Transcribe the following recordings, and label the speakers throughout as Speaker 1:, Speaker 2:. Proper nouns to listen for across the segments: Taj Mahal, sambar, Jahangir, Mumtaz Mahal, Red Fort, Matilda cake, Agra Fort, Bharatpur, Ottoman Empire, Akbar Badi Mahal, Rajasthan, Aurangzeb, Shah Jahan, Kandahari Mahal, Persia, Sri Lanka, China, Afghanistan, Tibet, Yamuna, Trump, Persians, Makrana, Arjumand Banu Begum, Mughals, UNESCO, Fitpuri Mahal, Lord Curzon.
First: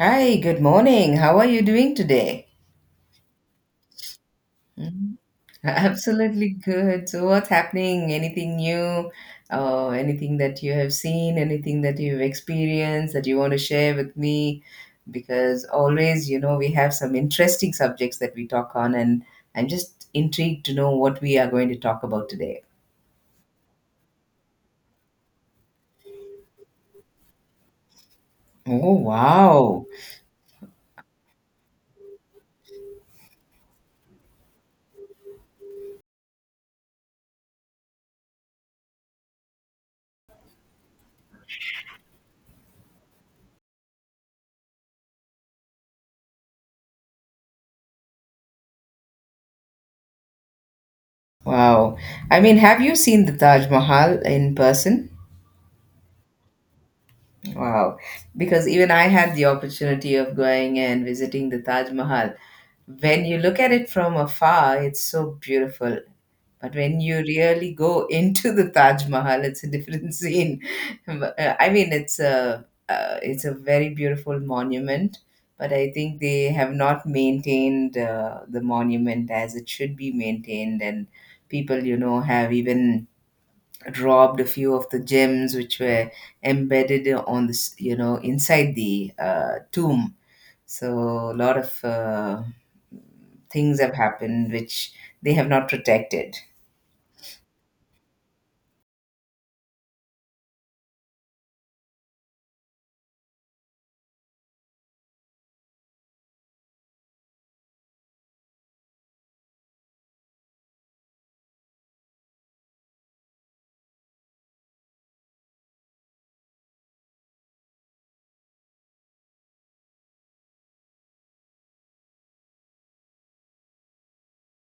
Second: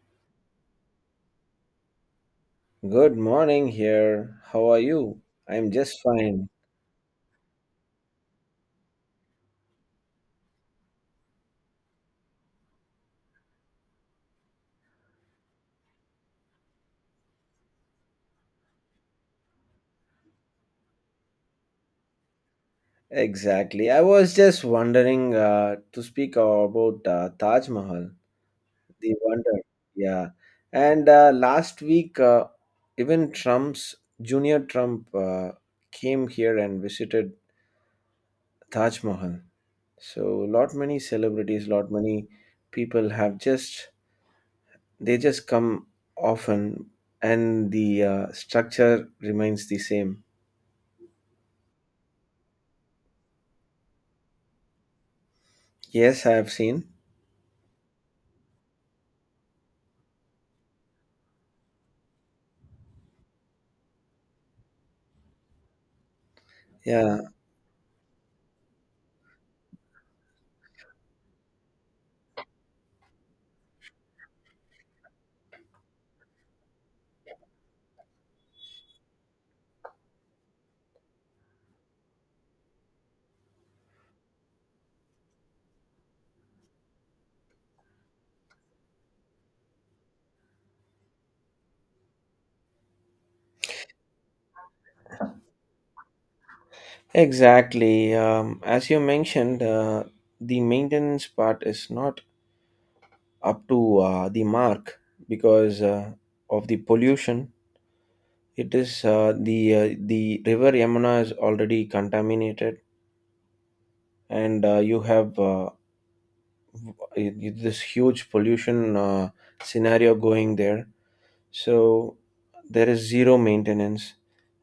Speaker 1: Hi, good morning. How are you doing today?
Speaker 2: Good morning here. How are
Speaker 1: Mhm.
Speaker 2: you? I'm just
Speaker 1: Absolutely
Speaker 2: fine.
Speaker 1: good. So, what's happening? Anything new? Anything that you have seen? Anything that you've experienced that you want to share with me? Because always, you know, we have some interesting subjects that we talk on, and I'm just intrigued to know what we are going to talk about today.
Speaker 2: Exactly. I was just wondering to speak about Taj Mahal,
Speaker 1: Oh,
Speaker 2: the wonder.
Speaker 1: wow.
Speaker 2: Yeah. And last week, even Trump's Junior Trump came here and visited Taj Mahal. So, lot many celebrities, lot many people have just they just come often, and the structure remains the same.
Speaker 1: Wow. I mean, have you seen the Taj Mahal in person?
Speaker 2: Yes, I have seen.
Speaker 1: Wow. Because even I had the opportunity of going and visiting the Taj Mahal. When you look at it from afar, it's so beautiful. But when you
Speaker 2: Yeah,
Speaker 1: really go into the Taj Mahal, it's a different scene. But, I mean, it's a very beautiful monument, but I think they have not maintained the monument as it should be maintained, and people, you know, have even robbed a few of the gems which were embedded on this, you know, inside the tomb. So a lot of things have happened which they have not protected.
Speaker 2: exactly. As you mentioned, the maintenance part is not up to the mark because of the pollution. It is the river Yamuna is already contaminated, and you have this huge pollution scenario going there. So there is zero maintenance,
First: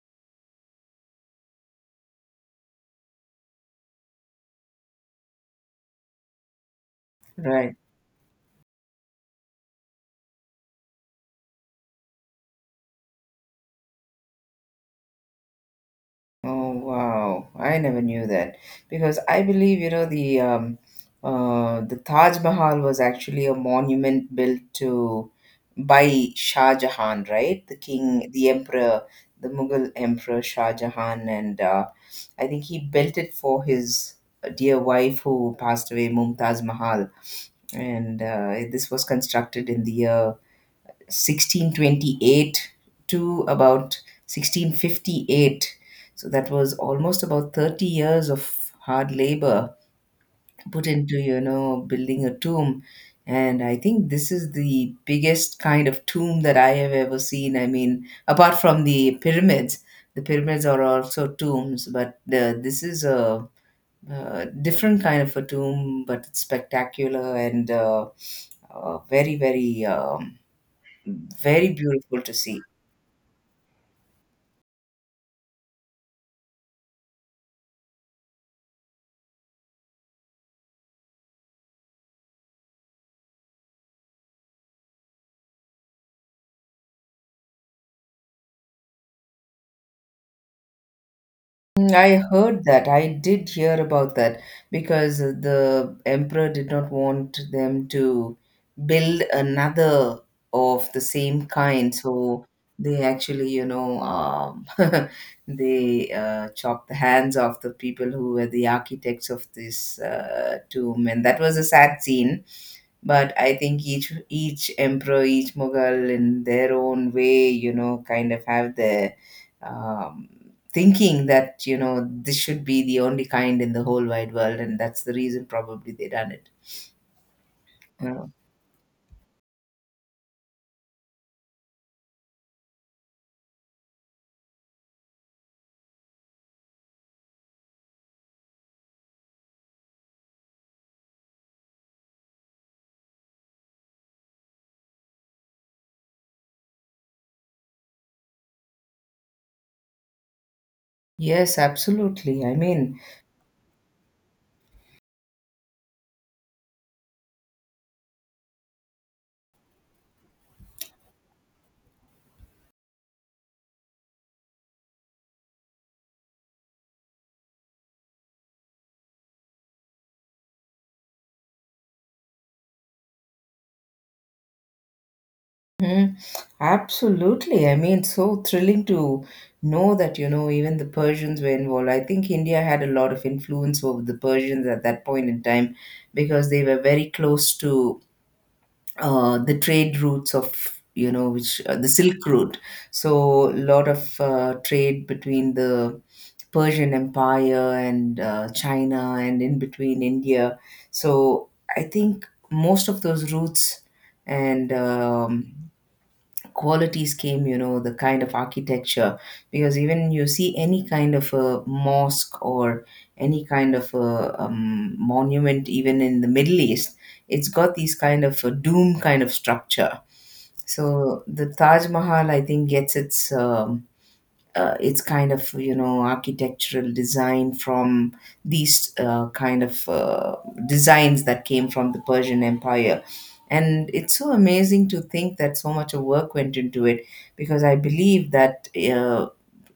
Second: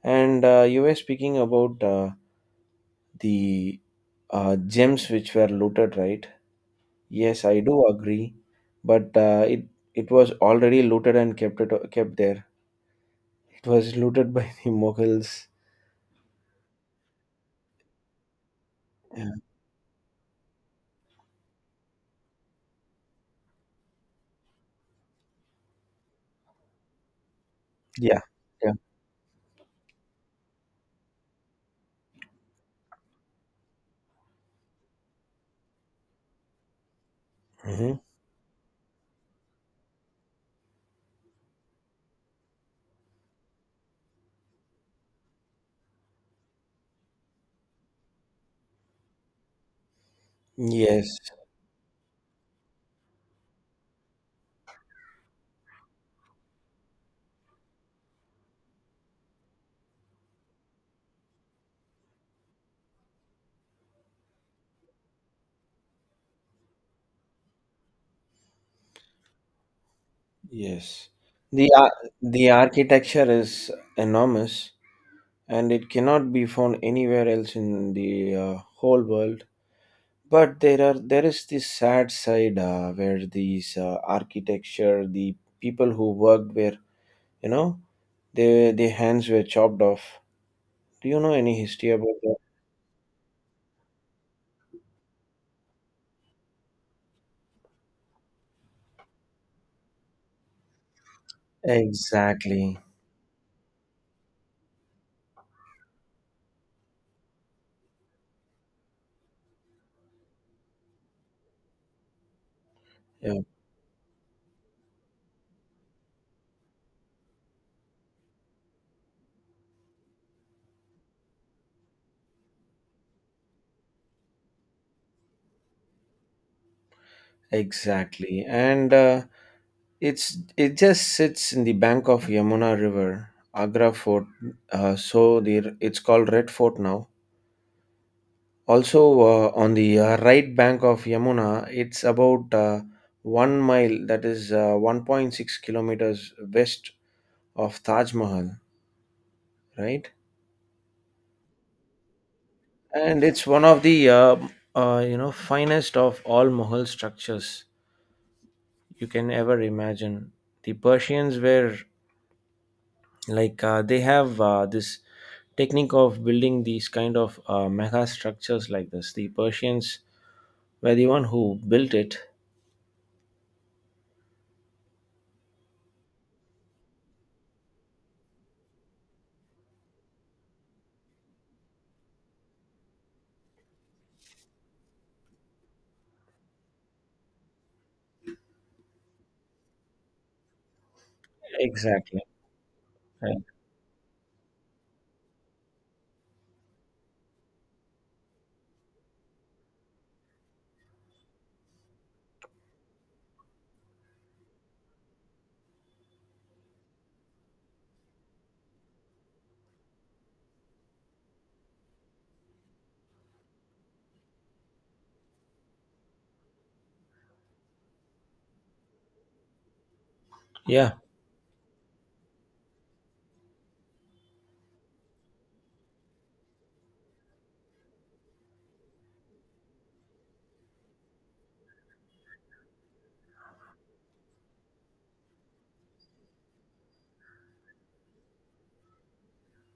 Speaker 2: and you were speaking about the gems which were looted, right? Yes, I
Speaker 1: Right.
Speaker 2: do agree, but it was already looted and kept there. It was looted by the Mughals.
Speaker 1: Oh wow, I never knew that because
Speaker 2: Yeah,
Speaker 1: I believe you know the Taj Mahal was actually a monument built to by Shah Jahan, right? The
Speaker 2: yeah,
Speaker 1: king, the
Speaker 2: yeah.
Speaker 1: emperor, the Mughal emperor Shah Jahan, and I think he built it for his dear wife who passed away, Mumtaz Mahal,
Speaker 2: Hmm.
Speaker 1: and this was constructed in the year 1628 to about 1658, so that was almost about 30 years of hard labor put
Speaker 2: Yes,
Speaker 1: into you know building a tomb. And I think this is the biggest kind of tomb that I have ever seen. I mean, apart from the pyramids, the pyramids are also tombs, but this is a different kind of a tomb, but it's spectacular and very very
Speaker 2: yes. The
Speaker 1: very
Speaker 2: ar-
Speaker 1: beautiful to
Speaker 2: the
Speaker 1: see.
Speaker 2: architecture is enormous, and it cannot be found anywhere else in the whole world. But there is this sad side where these architecture, the people who worked were, you know, their hands were chopped off. Do you know any history
Speaker 1: Mm, I
Speaker 2: about that?
Speaker 1: heard that. I did hear about that because the emperor did not want them to build another of the same kind. So
Speaker 2: Exactly.
Speaker 1: they actually, you know, they chopped the hands off the people who were the architects of this tomb, and that was a sad scene. But
Speaker 2: Yeah,
Speaker 1: I think each emperor, each Mughal, in their own way, you know, kind of have their um, thinking that you know this should be the only kind in the whole wide world, and that's the reason probably they done it. You
Speaker 2: exactly. And it just sits in the bank of Yamuna River, Agra Fort. So the it's called Red Fort now. Also on the right bank of Yamuna, it's about 1 mile. That is 1.6 kilometers west of Taj Mahal, right?
Speaker 1: yes, absolutely, I mean.
Speaker 2: And it's one of the you know finest of all Mughal structures you can ever imagine. The Persians were like they have this technique of building these kind of mega structures like this. The Persians were the one who built it.
Speaker 1: Mhm, absolutely, I mean, so thrilling to know that you know even the Persians were involved. I think India had a lot of influence over the Persians at that point in time because they were very close to the trade routes of you know which the
Speaker 2: Exactly.
Speaker 1: silk route.
Speaker 2: Right.
Speaker 1: So a lot of trade between the Persian Empire and China and in between India. So I think most of those roots and qualities came, you know, the kind of architecture. Because even you see any kind of a mosque or any kind of a monument, even in the Middle East, it's got these kind of a dome kind of structure.
Speaker 2: Yeah,
Speaker 1: So the Taj Mahal, I think, gets its it's kind of you know architectural design from these kind of designs that came from the Persian Empire. And it's so amazing to think that so much of work went into it because I believe that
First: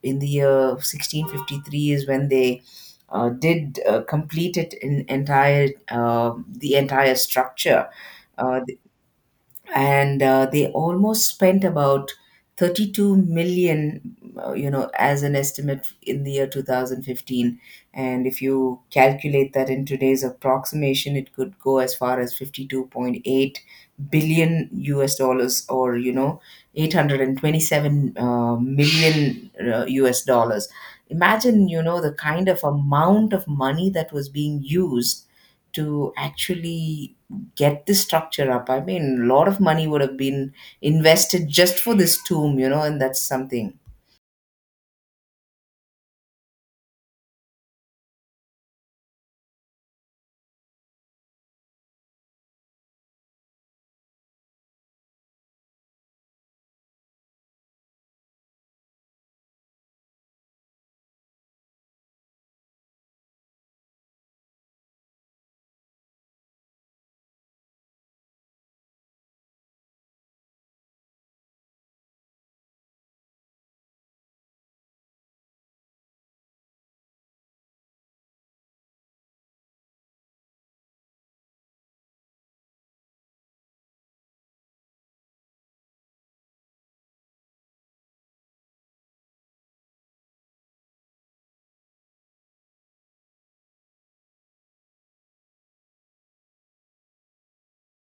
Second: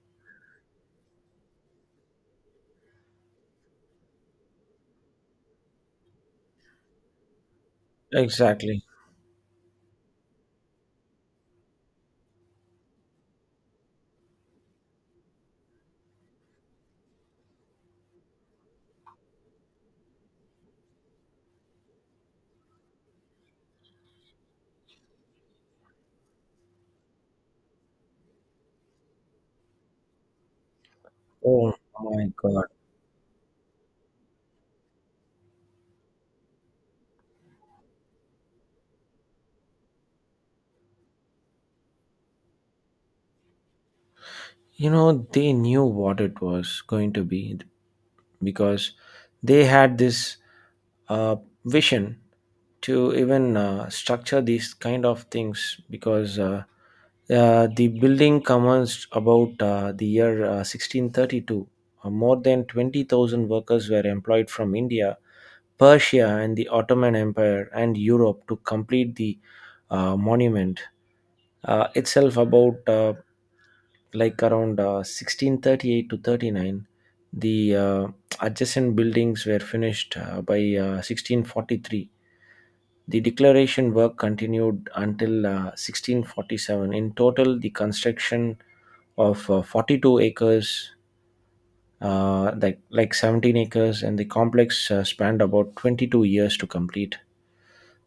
Speaker 1: in the year 1653 is when they did complete it in entire the entire structure. Uh,
Speaker 2: exactly.
Speaker 1: and They almost spent about 32 million you know as an estimate in the year 2015, and if you calculate that in today's approximation it could go as far as 52.8 billion us dollars, or you know 827 million us dollars. Imagine
Speaker 2: Oh
Speaker 1: you know the
Speaker 2: my
Speaker 1: kind of
Speaker 2: God.
Speaker 1: amount of money that was being used to actually get this structure up. I mean, a lot of money would have been invested just for this tomb, you know, and that's something.
Speaker 2: You know, they knew what it was going to be because they had this uh, vision to even structure these kind of things because the building commenced about the year 1632. More than 20,000 workers were employed from India, Persia, and the Ottoman Empire and Europe to complete the monument itself about like around 1638 to 39. The adjacent buildings were finished by 1643. The declaration work continued until 1647. In total, the construction of 42 acres, 17 acres, and the complex spanned about 22 years to complete.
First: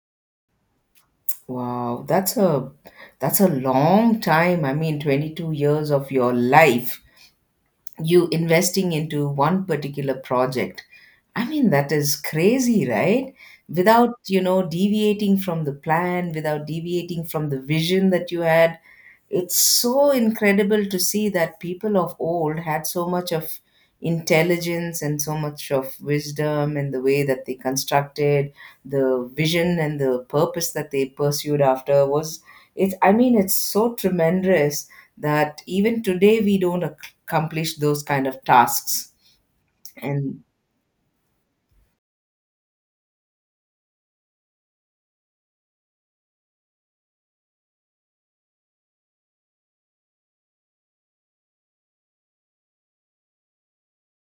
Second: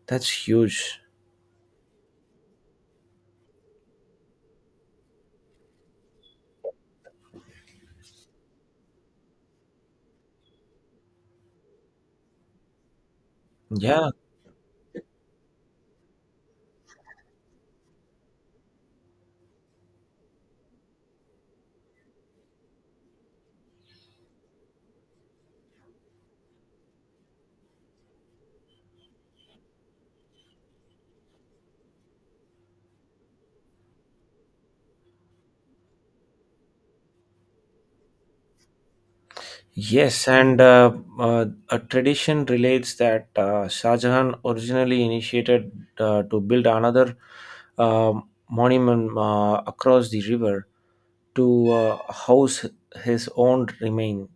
Speaker 2: That's huge.
Speaker 1: Wow, that's a long time. I mean, 22 years of your life you investing into one particular project. I mean, that is crazy, right?
Speaker 2: Yeah.
Speaker 1: Without, you know, deviating from the plan, without deviating from the vision that you had. It's so incredible to see that people of old had so much of intelligence and so much of wisdom, and the way that they constructed the vision and the purpose that they pursued after was it. I mean, it's so tremendous that even today we don't accomplish those kind of tasks
Speaker 2: Yes,
Speaker 1: and
Speaker 2: and a tradition relates that Shah Jahan originally initiated to build another uh, monument across the river to house his own remain.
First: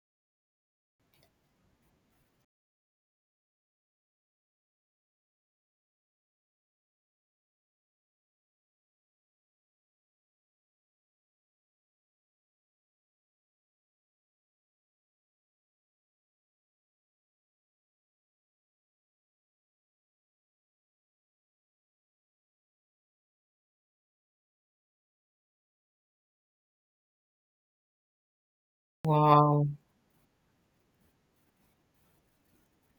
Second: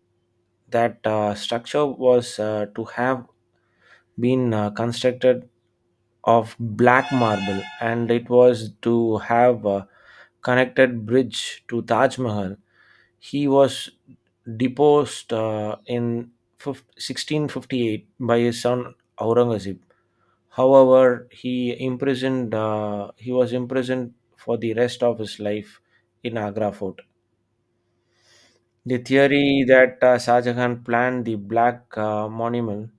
Speaker 2: That structure was to have been constructed of black marble, and it was to have a connected bridge to Taj Mahal. He was deposed in 1658 by his son Aurangzeb. However, he was imprisoned for the rest of his life in Agra fort. The theory
Speaker 1: wow.
Speaker 2: that Shah Jahan planned the Black Monument,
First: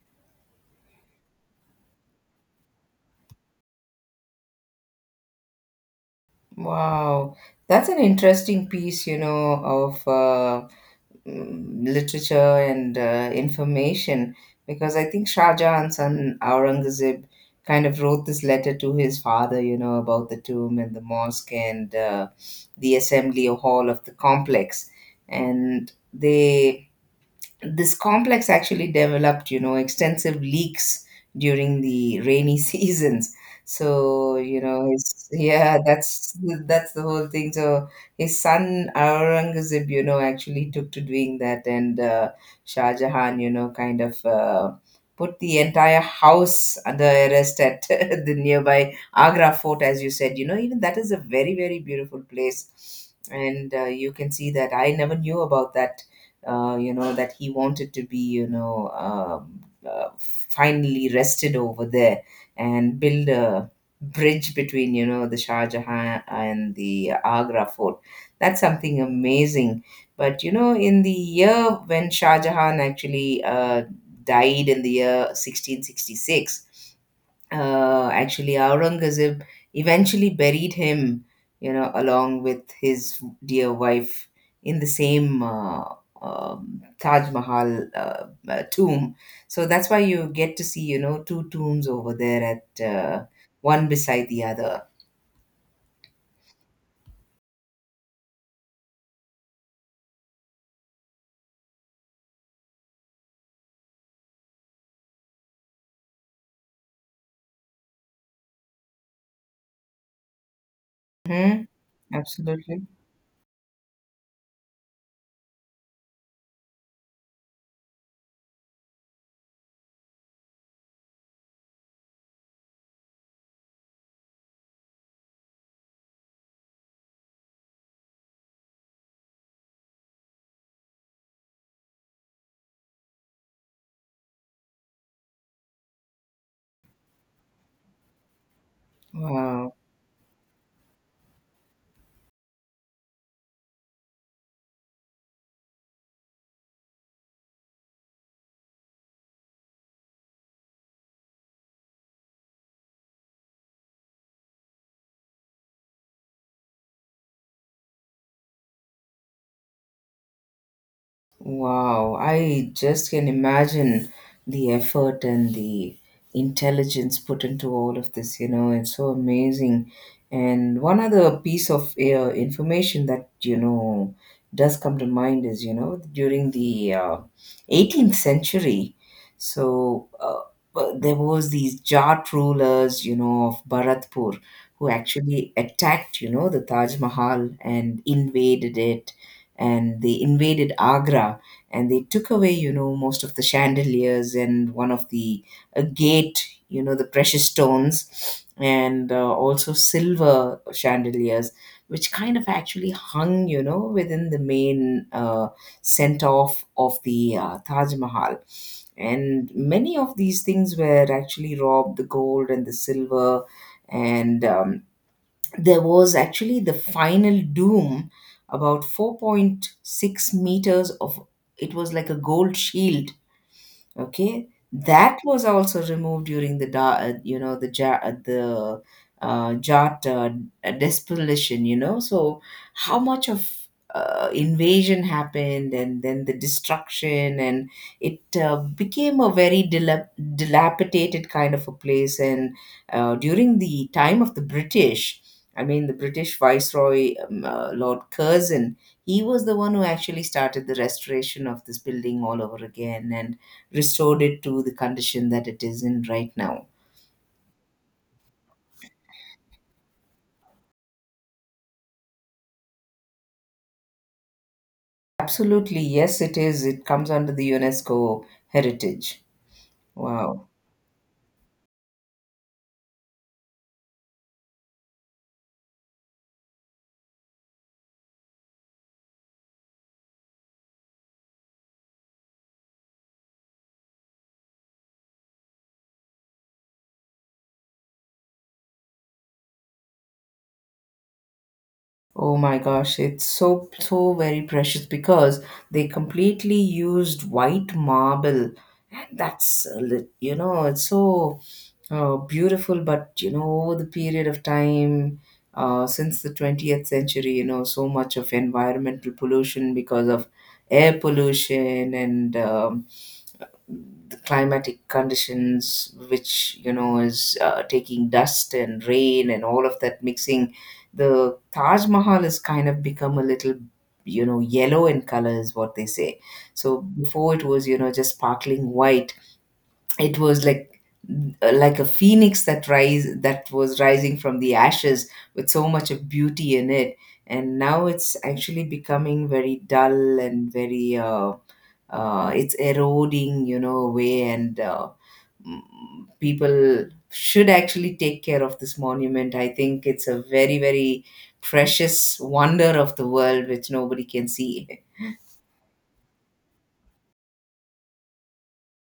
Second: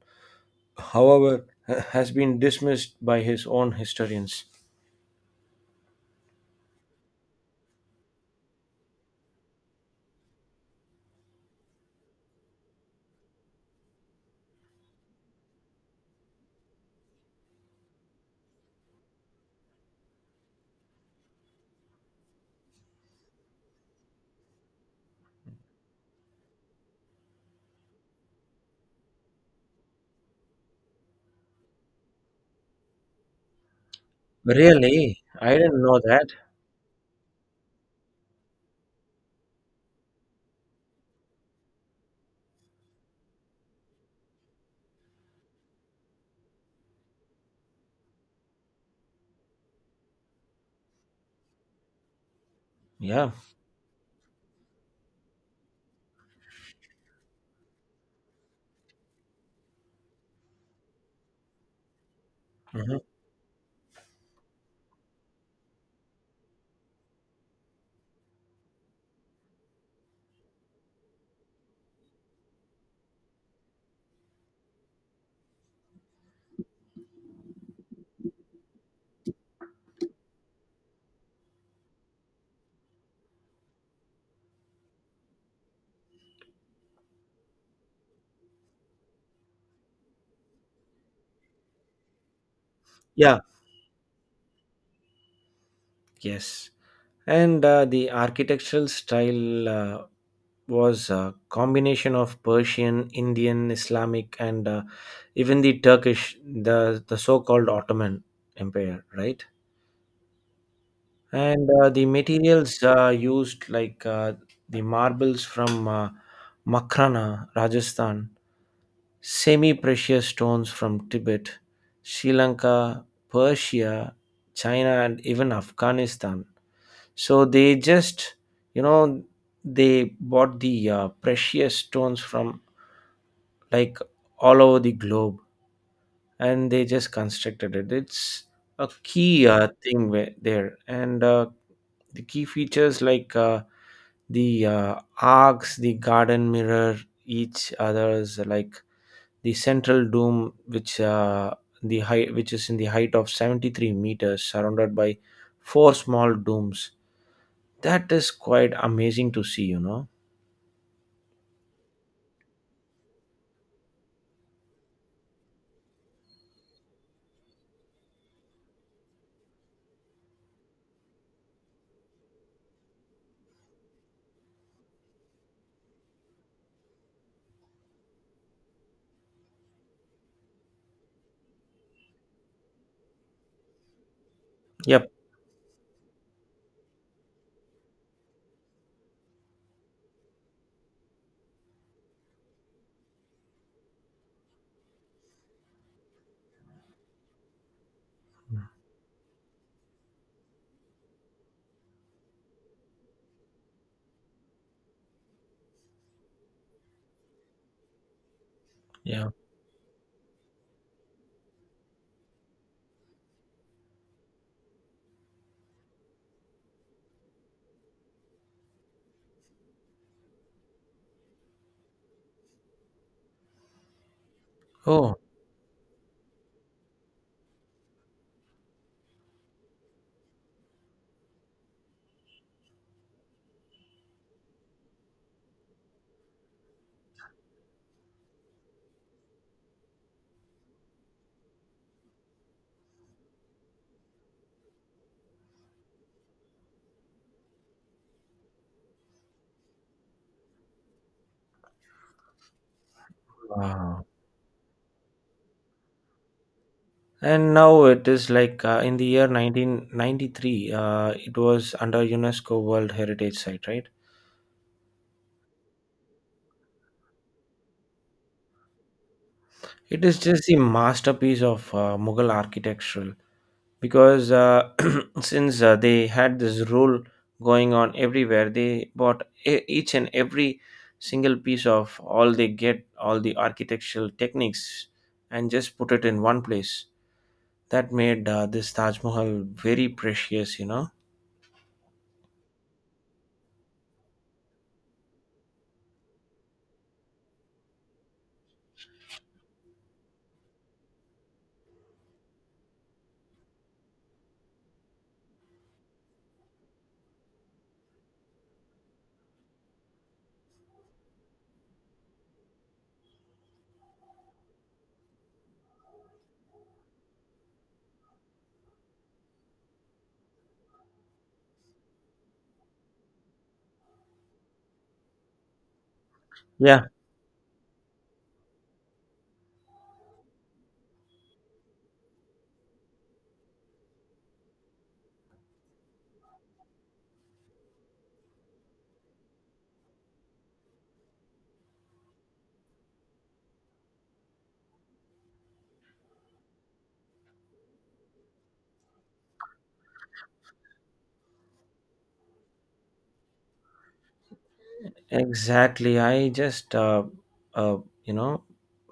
Speaker 2: however, has been dismissed by his own historians.
Speaker 1: Wow, that's an interesting piece, you know, of literature and information because I think Shah Jahan's son Aurangzeb kind of wrote this letter to his father, you know, about the tomb and the mosque and the assembly hall of the complex. And they this complex actually developed you know extensive leaks during the rainy seasons, so you know
Speaker 2: Really,
Speaker 1: his,
Speaker 2: I
Speaker 1: yeah
Speaker 2: didn't know that.
Speaker 1: that's the whole thing. So his son Aurangzeb you know actually took to doing that, and Shah Jahan you know kind of put the entire house under arrest at the nearby Agra fort. As you said, you know, even that is a very very beautiful place,
Speaker 2: Yeah.
Speaker 1: and you can see that. I never knew about that, you know, that he wanted to be, you know, uh, finally rested over there
Speaker 2: Mhm.
Speaker 1: and build a bridge between, you know, the Shah Jahan and the Agra fort. That's something amazing. But, you know, in the year when Shah Jahan actually died in the year 1666, actually Aurangzeb eventually buried him, you know, along with his dear wife in the same Taj Mahal tomb. So that's why you get to see, you know, two tombs over there at
Speaker 2: Yeah.
Speaker 1: one beside the other.
Speaker 2: Yes. And the architectural style was a combination of Persian, Indian, Islamic, and even the Turkish, the so called Ottoman Empire, right?
Speaker 1: Hmm.
Speaker 2: And the
Speaker 1: Absolutely.
Speaker 2: materials used, like the marbles from Makrana, Rajasthan, semi precious stones from Tibet, Sri Lanka, Persia, China, and even Afghanistan. So they just, you know, they bought the precious stones from like all over the globe and they just constructed it. It's a key
Speaker 1: Wow.
Speaker 2: thing where, there, and the key features like the arcs, the garden mirror each others, like the central dome which the height which is in the height of 73 meters surrounded by four small domes. That is quite amazing to see, you know?
Speaker 1: Wow, I just can imagine the effort and the intelligence put into all of this, you know, it's so amazing. And one other piece of information that, you know, does come to mind is, you know, during the 18th century, so but there was these Jat rulers, you know, of Bharatpur who
Speaker 2: Yep.
Speaker 1: actually attacked, you know, the Taj Mahal and invaded it, and they invaded Agra, and they took away, you know, most of the chandeliers and one of the a gate, you know, the precious stones and also silver chandeliers, which kind of actually hung, you know, within the main center of the Taj Mahal.
Speaker 2: Yeah.
Speaker 1: And many of these things were actually robbed, the gold and the silver, and there was actually the final doom about 4.6 meters of it was like a gold shield. Okay, that
Speaker 2: Oh,
Speaker 1: was also removed during the you know the the Jat despolation. You know, so how much of invasion happened, and then the destruction, and it became a very dilapidated kind of a place. And during the time of the British, I mean, the British Viceroy Lord Curzon, he was the one who actually started the restoration of this building all over again, and
Speaker 2: wow.
Speaker 1: restored it to the condition that it is in right now.
Speaker 2: And now it is like in the year 1993, it was under UNESCO World Heritage Site, right?
Speaker 1: Absolutely, yes, it is. It comes under the UNESCO heritage.
Speaker 2: It is just
Speaker 1: Wow.
Speaker 2: the masterpiece of Mughal architectural because since they had this rule going on everywhere, they bought each and every single piece of all they get, all the architectural techniques, and just put it in one place. That made this Taj Mahal very precious, you know?
Speaker 1: Oh my gosh, it's so so very precious because they completely used white marble. And that's a you know, it's so oh beautiful. But you know, the period of time since the 20th century, you know, so much of environmental pollution because of air pollution and the climatic conditions, which, you know, is taking dust and rain and all of that mixing. The Taj Mahal has kind of become a little, you know, yellow in color, is what they say. So
Speaker 2: Yeah.
Speaker 1: before it was, you know, just sparkling white, it was like a phoenix that was rising from the ashes with so much of beauty in it, and now it's actually becoming very dull and very it's eroding you know away and mm, people should actually take care of this monument. I think it's a very very precious wonder of the world which nobody can see.
Speaker 2: Exactly. Uh, you know,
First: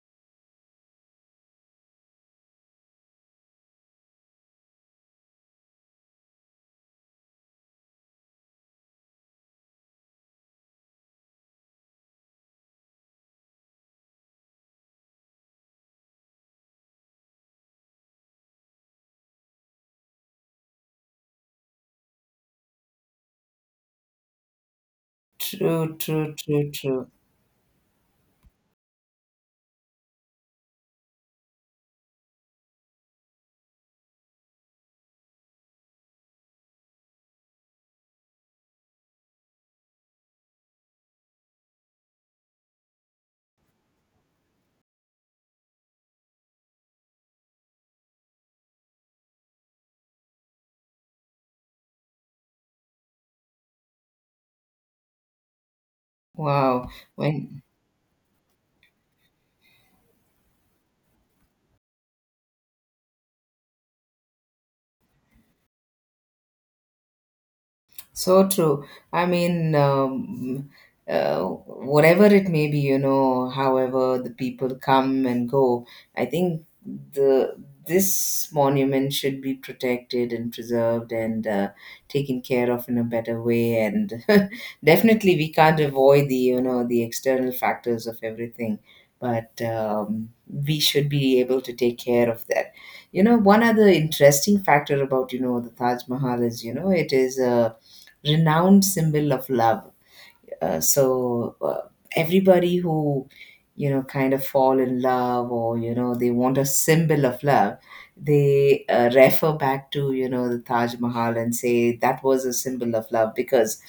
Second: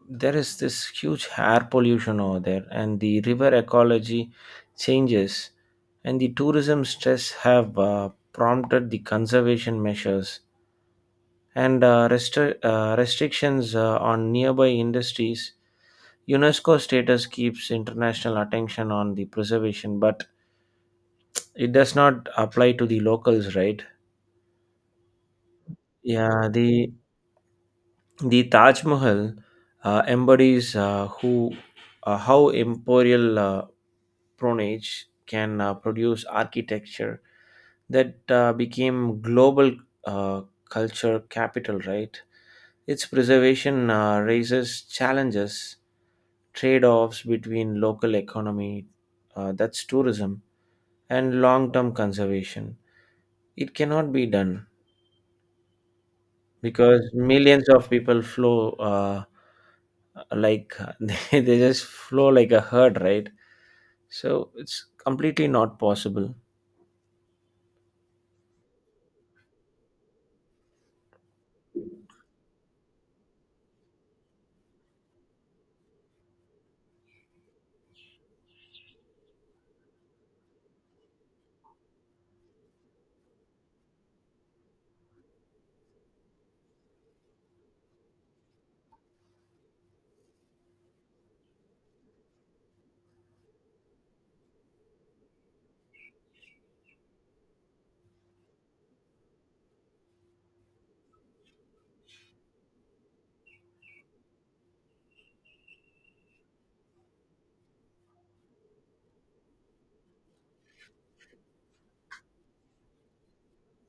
Speaker 2: there is this huge air pollution over there, and the river ecology changes, and the tourism stress have prompted the conservation measures and uh, restrictions on nearby industries. UNESCO status keeps international attention on the preservation, but it does not apply to the locals, right?
Speaker 1: True true
Speaker 2: Yeah,
Speaker 1: true
Speaker 2: the
Speaker 1: true.
Speaker 2: The Taj Mahal embodies who how imperial patronage can produce architecture that became global uh, culture capital. Right, its preservation raises challenges, trade-offs between local economy, that's tourism, and long-term conservation. It cannot be done
Speaker 1: Wow.
Speaker 2: because
Speaker 1: When.
Speaker 2: millions of people flow like they just flow like a herd, right? So it's completely not possible.
Speaker 1: So true. I mean, whatever it may be, you know, however the people come and go, I think the this monument should be protected and preserved and taken care of in a better way. And definitely, we can't avoid the you know the external factors of everything, but we should be able to take care of that. You know, one other interesting factor about you know the Taj Mahal is you know it is a renowned symbol of love. Uh, so uh, everybody who kind of fall in love or they want a symbol of love they refer back to the taj mahal and say that was a symbol of love because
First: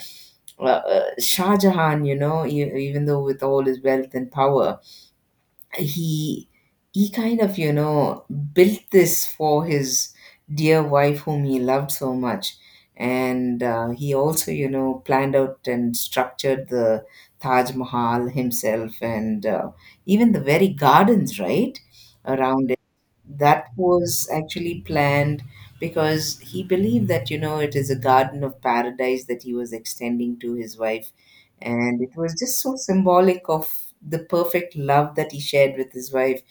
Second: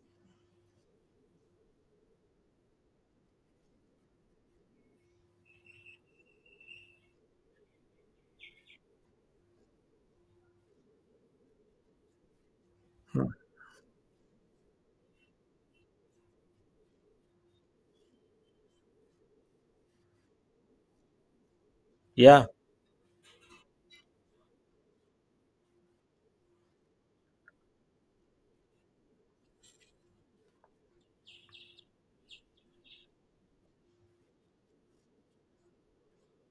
Speaker 1: uh, shah jahan even though with all his wealth and power he he kind of, built this for his dear wife whom he loved so much.
Speaker 2: Hmm.
Speaker 1: And he also planned out and structured the taj mahal himself, and even the very gardens right
Speaker 2: Yeah,
Speaker 1: around, that was actually planned because he believed that it is a garden of paradise that he was extending to his wife, and it was just so symbolic of the perfect love that he shared with his wife.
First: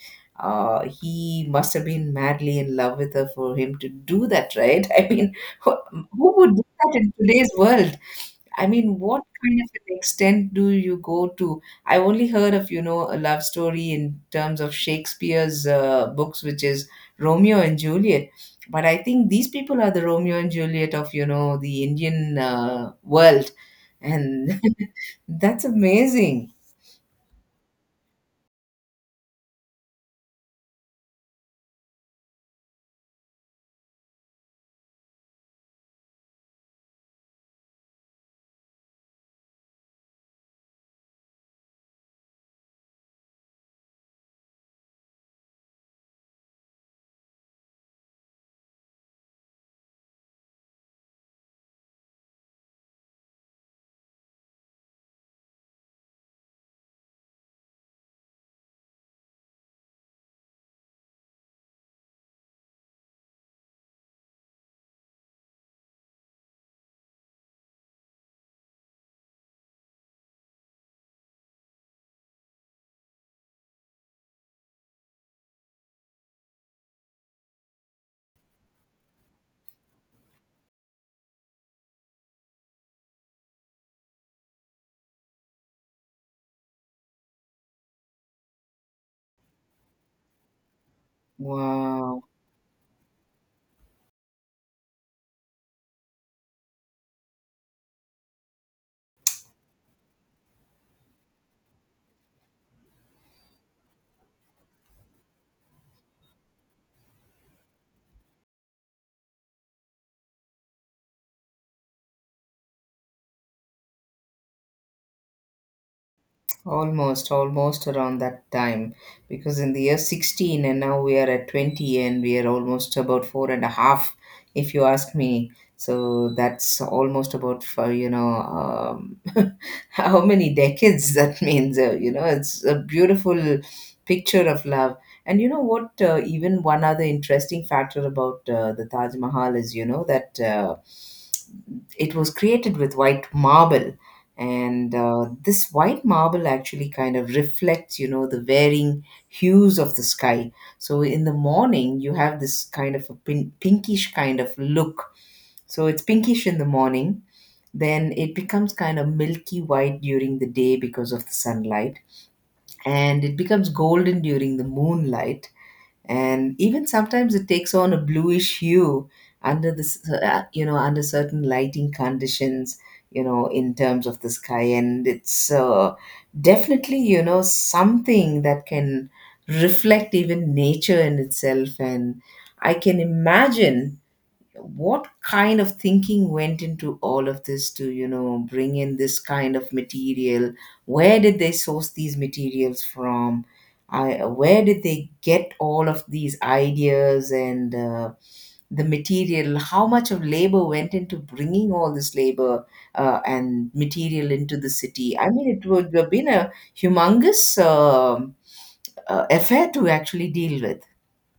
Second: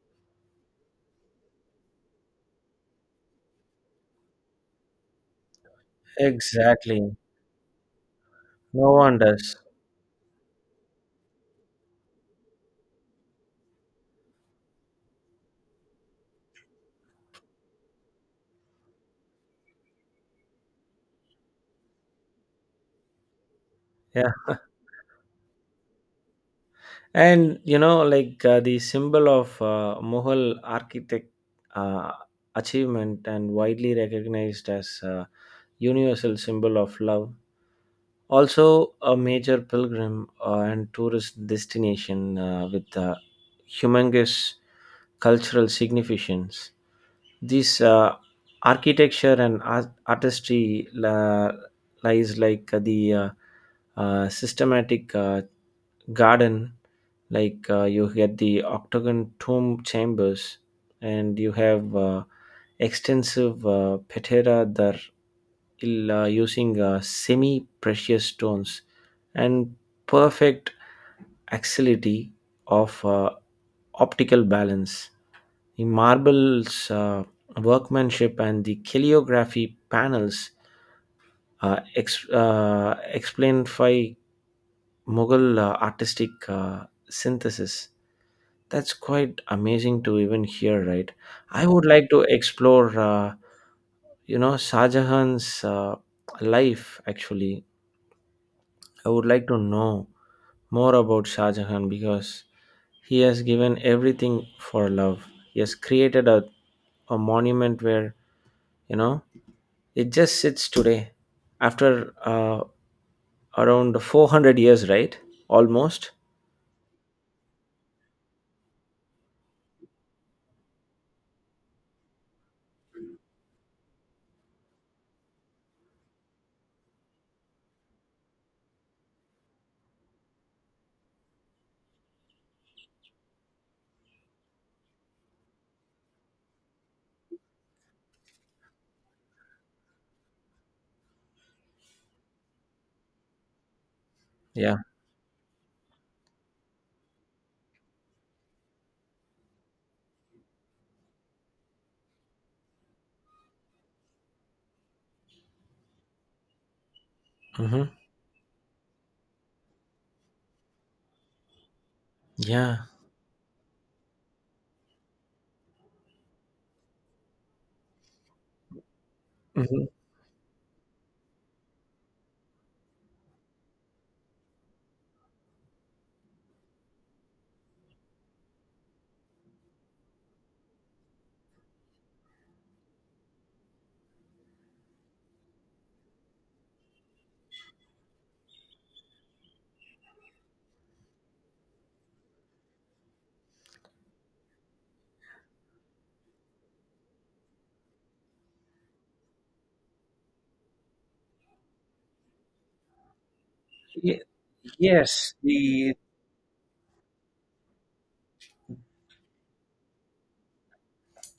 Speaker 1: Uh, he must have been madly in love with her for him to do that, right? I mean, who, who would do that in
Speaker 2: exactly.
Speaker 1: today's world? I
Speaker 2: No
Speaker 1: mean,
Speaker 2: one
Speaker 1: what
Speaker 2: does.
Speaker 1: kind of an extent do you go to? I only heard of, you know, a love story in terms of Shakespeare's books, which is Romeo and Juliet. But I think these people are the Romeo and Juliet of, you know, the Indian world.
Speaker 2: Yeah.
Speaker 1: And that's amazing.
Speaker 2: And you know like the symbol of Mughal architect uh, achievement and widely recognized as a universal symbol of love, also a major pilgrim and tourist destination with humongous cultural significance. This architecture and artistry lies like the systematic garden, like you get the octagon tomb chambers, and you have extensive patera that using semi precious stones and perfect axility of optical balance, the marble's workmanship and the calligraphy panels explained by Mughal artistic synthesis. That's quite amazing to even hear, right? I would like to
Speaker 1: Wow.
Speaker 2: explore, you know, Shah Jahan's life actually. I would like to know more about Shah Jahan because he has given everything for love. He has created a monument where, you know, it just sits today after around 400 years, right? Almost.
Speaker 1: Almost, almost around that time, because in the year 16 and now we are at 20 and we are almost about four and a half, if you ask me. So that's almost about for how many decades that means. You know, it's a beautiful picture of love. And you know what? Even one other interesting factor about the Taj Mahal is that it was created with white marble,
Speaker 2: Yeah.
Speaker 1: and this white marble actually kind of reflects the varying hues of the sky. So in the morning you have this kind of a pinkish kind of look, so it's pinkish in the morning.
Speaker 2: Hmm.
Speaker 1: Then it becomes kind of milky white during the day because of the sunlight,
Speaker 2: Yeah.
Speaker 1: and it becomes golden during the moonlight, and even sometimes it takes on a bluish hue under
Speaker 2: Hmm.
Speaker 1: this you know, under certain lighting conditions, you know, in terms of the sky. And it's definitely, you know, something that can reflect even nature in itself. And I can imagine what kind of thinking went into all of this to, you know, bring in this kind of material. Where did they source these materials from? I, where did they get all of these ideas? And the material, how much of labor went into bringing all this labor and
Speaker 2: Ye-
Speaker 1: material into the city? I
Speaker 2: yes.
Speaker 1: mean, it would
Speaker 2: The
Speaker 1: have been a humongous affair to actually deal with.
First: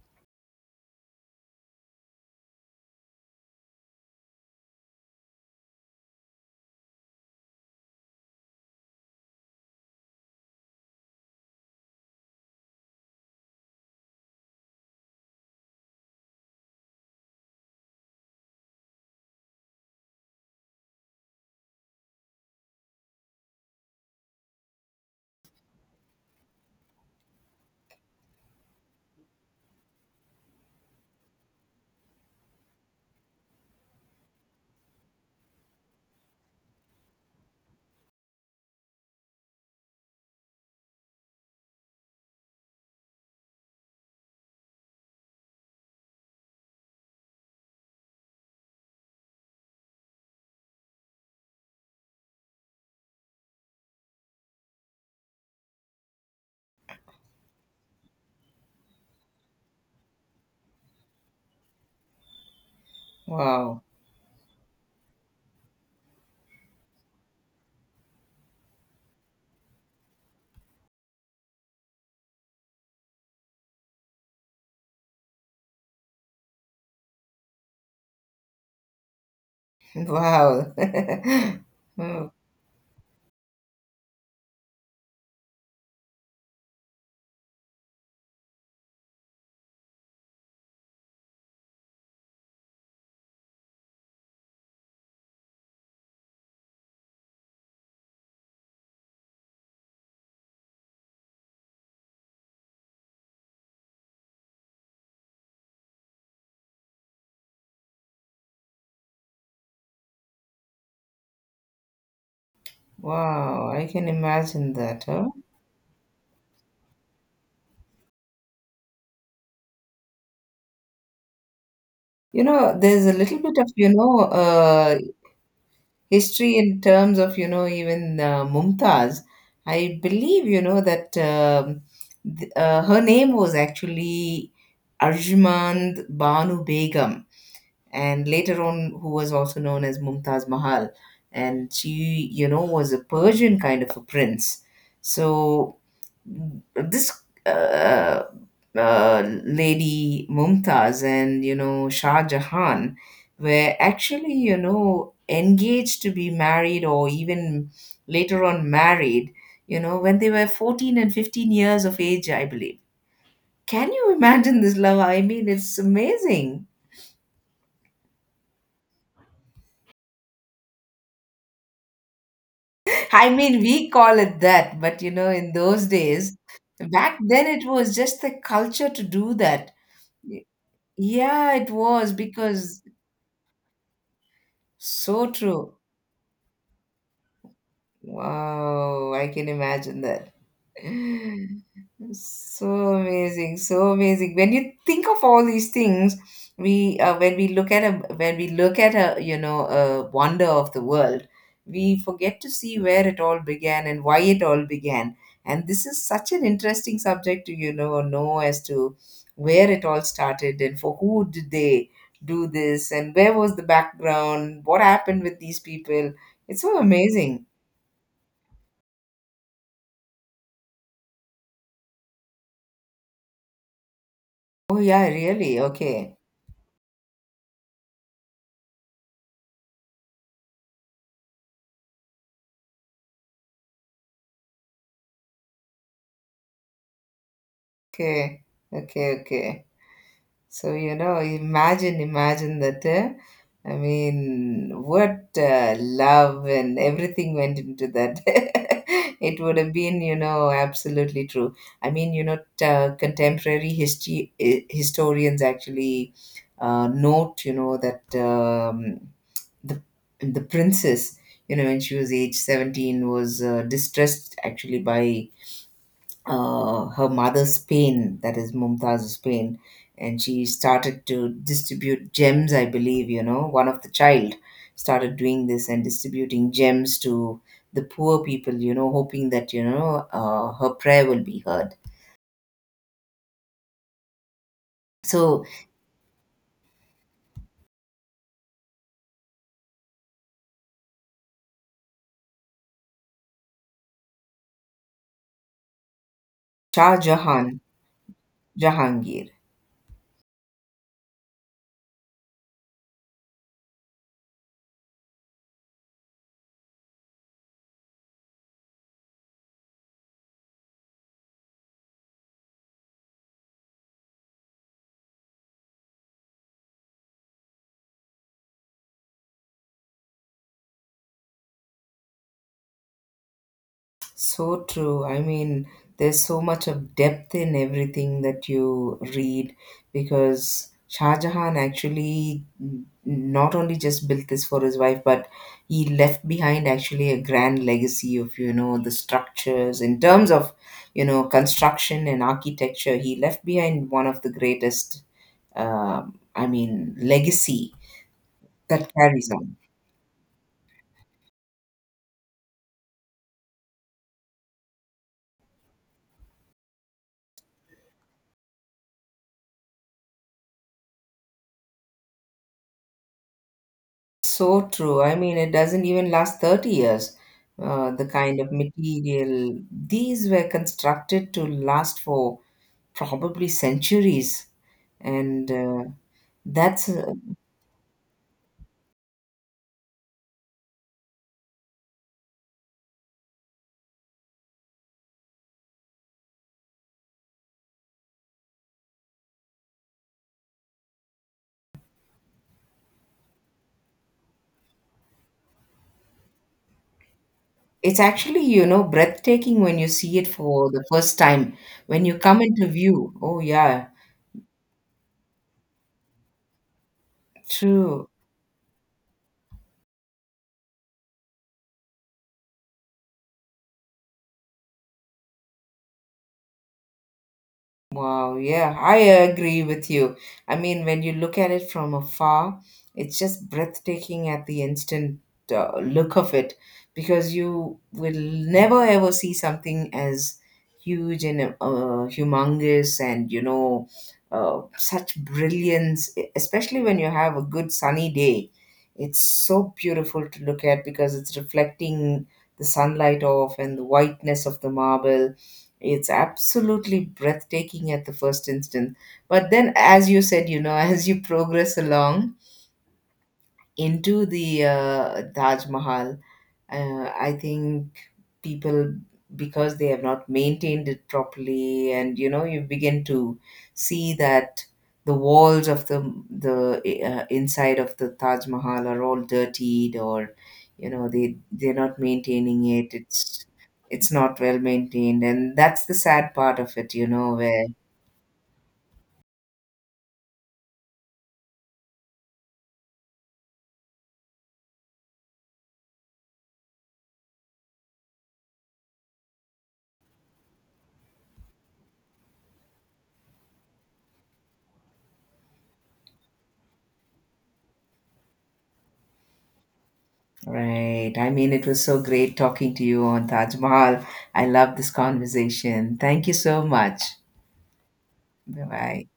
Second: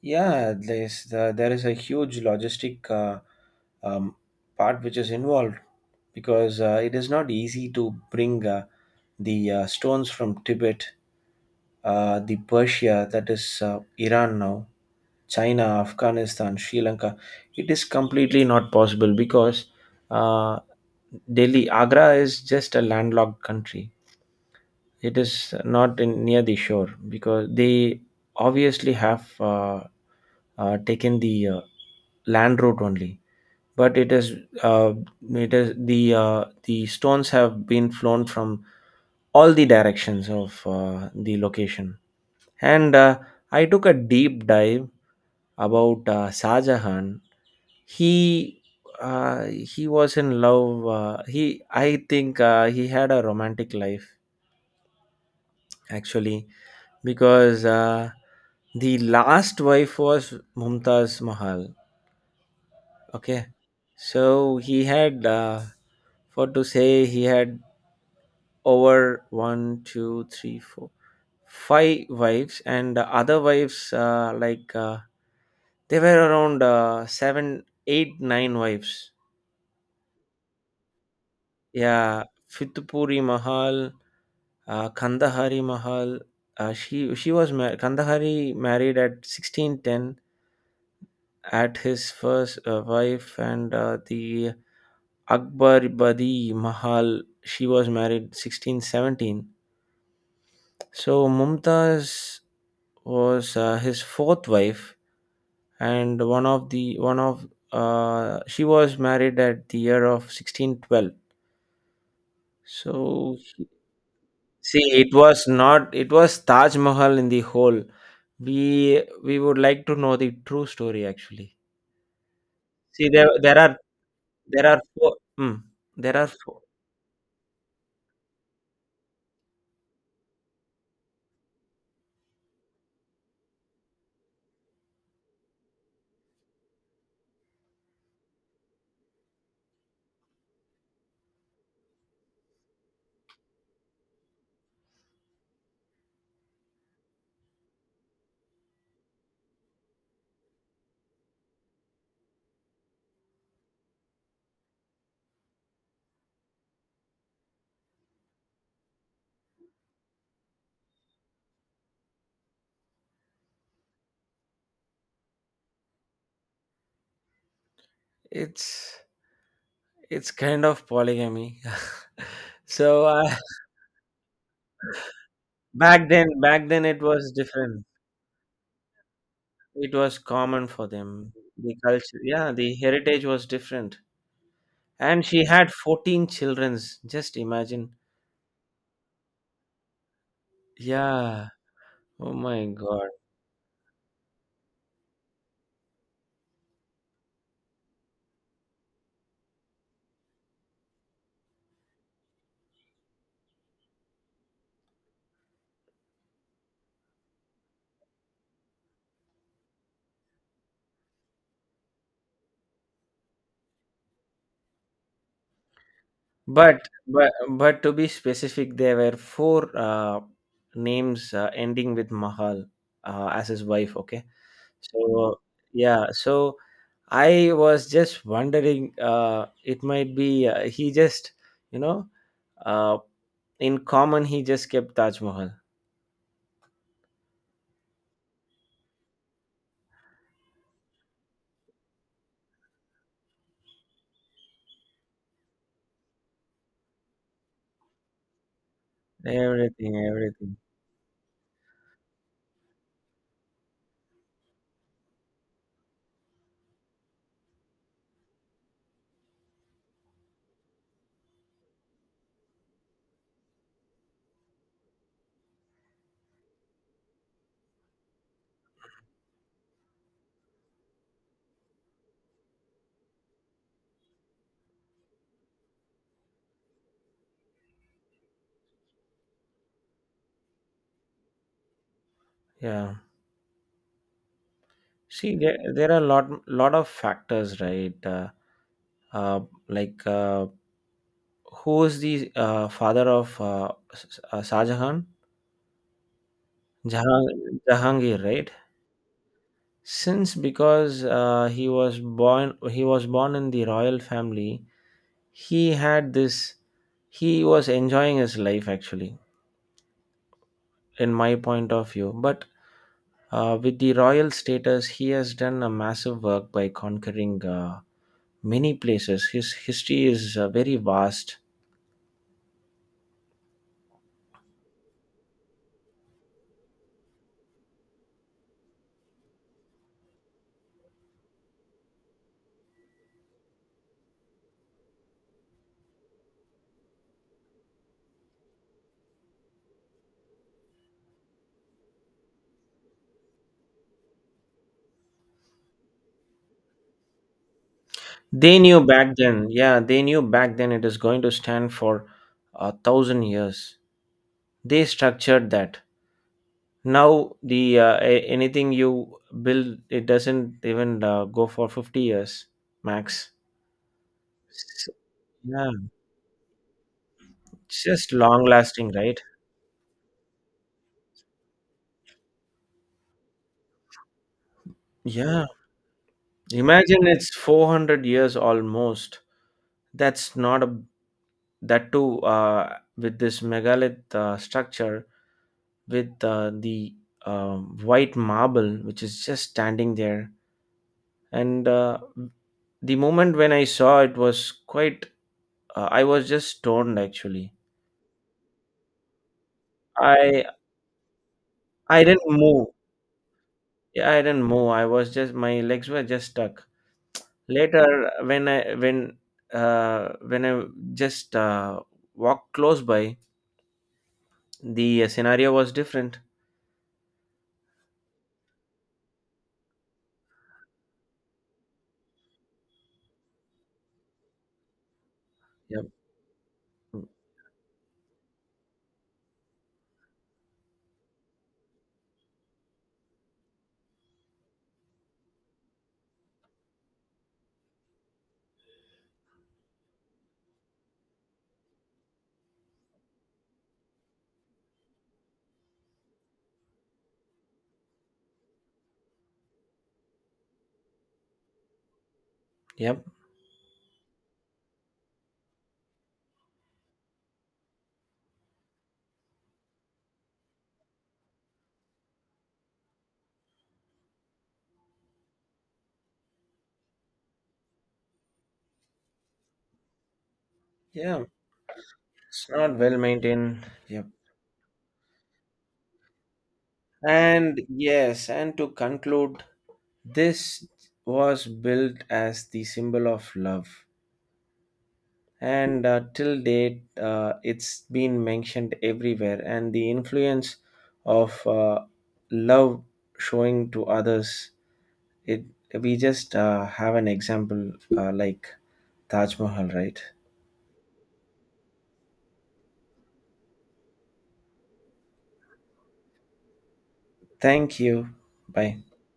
Speaker 2: Yeah, there is a huge logistic um, part which is involved because it is not easy to bring the stones from Tibet, the Persia, that is Iran now, China, Afghanistan, Sri Lanka. It is completely not possible because uh, Delhi, Agra is just a landlocked country. It is not in, near the shore because they obviously have taken the land route only. But uh, it is the stones have been flown from all the directions of the location. And I took a deep dive about Shah Jahan. He he was in love. He, I think he had a romantic life actually because the last wife was Mumtaz Mahal. Okay,
Speaker 1: Wow.
Speaker 2: so he had for to say he had over one, two, three, four, five wives, and the other wives they were around 7, 8, 9 wives.
Speaker 1: Wow.
Speaker 2: Yeah.
Speaker 1: Oh.
Speaker 2: Fitpuri Mahal, Kandahari Mahal, she was Kandahari, married at 1610 at his first wife, and the Akbar Badi Mahal, she was married 1617. So Mumtaz was his fourth wife, and one of she was married at the year of 1612. So she-
Speaker 1: Wow, I can imagine
Speaker 2: see,
Speaker 1: that.
Speaker 2: it
Speaker 1: Huh?
Speaker 2: was not, it was Taj Mahal in the whole. We would like to know the true story actually.
Speaker 1: You know, there's
Speaker 2: see
Speaker 1: a
Speaker 2: there
Speaker 1: little bit
Speaker 2: there
Speaker 1: of,
Speaker 2: are
Speaker 1: you know,
Speaker 2: there are four mm, there are
Speaker 1: history
Speaker 2: four.
Speaker 1: in terms of, you know, even Mumtaz. I believe, you know, that th her name was actually Arjumand Banu Begum, and later on, who was also known as Mumtaz Mahal. And she, you know, was a Persian kind of a prince. So this lady Mumtaz and, you know, Shah Jahan were actually, you know, engaged to be married or even later on married, you know, when they were 14 and 15 years of age, I believe. Can you imagine this love? I mean, it's amazing.
Speaker 2: It's kind of polygamy. So
Speaker 1: I mean, we call it that, but you know, in those
Speaker 2: back then
Speaker 1: days,
Speaker 2: back then it
Speaker 1: back
Speaker 2: was
Speaker 1: then it
Speaker 2: different.
Speaker 1: was just the culture to do that.
Speaker 2: It was common for them.
Speaker 1: Yeah, it
Speaker 2: The
Speaker 1: was
Speaker 2: culture, yeah, the
Speaker 1: because...
Speaker 2: heritage was different. And
Speaker 1: So
Speaker 2: she had
Speaker 1: true.
Speaker 2: 14 childrens, just imagine.
Speaker 1: Wow, I can imagine that.
Speaker 2: Yeah. Oh my
Speaker 1: So
Speaker 2: God.
Speaker 1: amazing, so amazing. When you think of all these things, we when we look at a, you know, a wonder of the world, we forget to see where it all began and why it all began. And this is such an interesting subject to, you know as to where it all started and for who did they do this, and where was the background, what happened with these people. It's so
Speaker 2: but but
Speaker 1: amazing.
Speaker 2: but to be specific, there were four names ending with Mahal as his wife, okay?
Speaker 1: Oh
Speaker 2: so
Speaker 1: yeah, really.
Speaker 2: yeah
Speaker 1: Okay,
Speaker 2: so I was just wondering it might be he just, you know, uh, in common he just kept Taj Mahal.
Speaker 1: okay, okay, okay. So, you know, imagine, imagine that. I mean, what love and everything went into that. It would have
Speaker 2: Everything,
Speaker 1: been, you know,
Speaker 2: everything.
Speaker 1: absolutely true. I mean, you know, contemporary history historians actually note, you know, that the the princess, you know, when she was age 17, was distressed actually by her mother's pain, that is Mumtaz's pain, and she started to distribute gems, I believe, you know, one of the child started doing this and distributing gems to the poor people, you know, hoping that, you know, her prayer will be heard.
Speaker 2: Yeah, see,
Speaker 1: So
Speaker 2: there are a lot of factors, right? Uh, like uh, who is the father of Shah Jahan?
Speaker 1: Shah Jahan,
Speaker 2: Jahangir, right?
Speaker 1: Jahangir.
Speaker 2: Since because he was born in the royal family. He had this. He was enjoying his life actually, in my point of view. But with the royal status, he has done a massive work by conquering many places. His history is very vast.
Speaker 1: So true. I mean, there's so much of depth in everything that you read, because Shah Jahan actually not only just built this for his wife, but he left behind actually a grand legacy of, you know, the structures in terms of, you know, construction and architecture. He left behind one of the greatest, um, I mean, legacy
Speaker 2: They
Speaker 1: that
Speaker 2: knew back
Speaker 1: carries on.
Speaker 2: then, yeah, they knew back then it is going to stand for a thousand years. They structured that. Now anything you build, it doesn't even go for 50 years max.
Speaker 1: So
Speaker 2: S-
Speaker 1: true. I mean, it
Speaker 2: Yeah,
Speaker 1: doesn't even last 30 years.
Speaker 2: it's
Speaker 1: The
Speaker 2: just
Speaker 1: kind
Speaker 2: long
Speaker 1: of
Speaker 2: lasting, right?
Speaker 1: material, these were constructed to last for probably centuries.
Speaker 2: Yeah,
Speaker 1: And that's,
Speaker 2: imagine it's 400 years almost. That's not a, that too with this megalith structure with the white marble which is just standing there. And the moment when I saw it was quite I was just stoned actually.
Speaker 1: it's actually, you know, breathtaking when you see it
Speaker 2: i
Speaker 1: for the first time, when
Speaker 2: i
Speaker 1: you
Speaker 2: didn't
Speaker 1: come into
Speaker 2: move
Speaker 1: view. Oh, yeah,
Speaker 2: Yeah, I didn't move, I was just, my legs were just stuck.
Speaker 1: true.
Speaker 2: Later, when i when when I just walked close by, the scenario was different.
Speaker 1: Wow, yeah, I agree with you. I mean, when you look at it from afar, it's just breathtaking at the instant
Speaker 2: Yep.
Speaker 1: look of it, because you will never ever see something as huge and humongous and, you know, such brilliance, especially when you have a good sunny day. It's so beautiful to look at because it's reflecting the sunlight off, and the whiteness of the marble, it's absolutely breathtaking at the first instant. But then, as you said, you know, as you progress along
Speaker 2: Yep.
Speaker 1: into the Taj Mahal, I think people, because they have not maintained it properly, and you know, you begin to see that the walls of the inside of the Taj Mahal are all dirtied, or you know,
Speaker 2: Yeah,
Speaker 1: they're not
Speaker 2: it's
Speaker 1: maintaining
Speaker 2: not
Speaker 1: it.
Speaker 2: well
Speaker 1: It's
Speaker 2: maintained. Yep.
Speaker 1: it's not well maintained, and that's the sad part of it. You know
Speaker 2: And
Speaker 1: where.
Speaker 2: yes, and to conclude, this was built as the symbol of love, and till date it's been mentioned everywhere, and the influence of love showing to others, it, we just have an example like Taj Mahal, right?
Speaker 1: Right. I mean, it was so great talking to you on Taj Mahal. I love this conversation. Thank you so much.
Speaker 2: Thank you.
Speaker 1: Bye
Speaker 2: Bye.
Speaker 1: bye.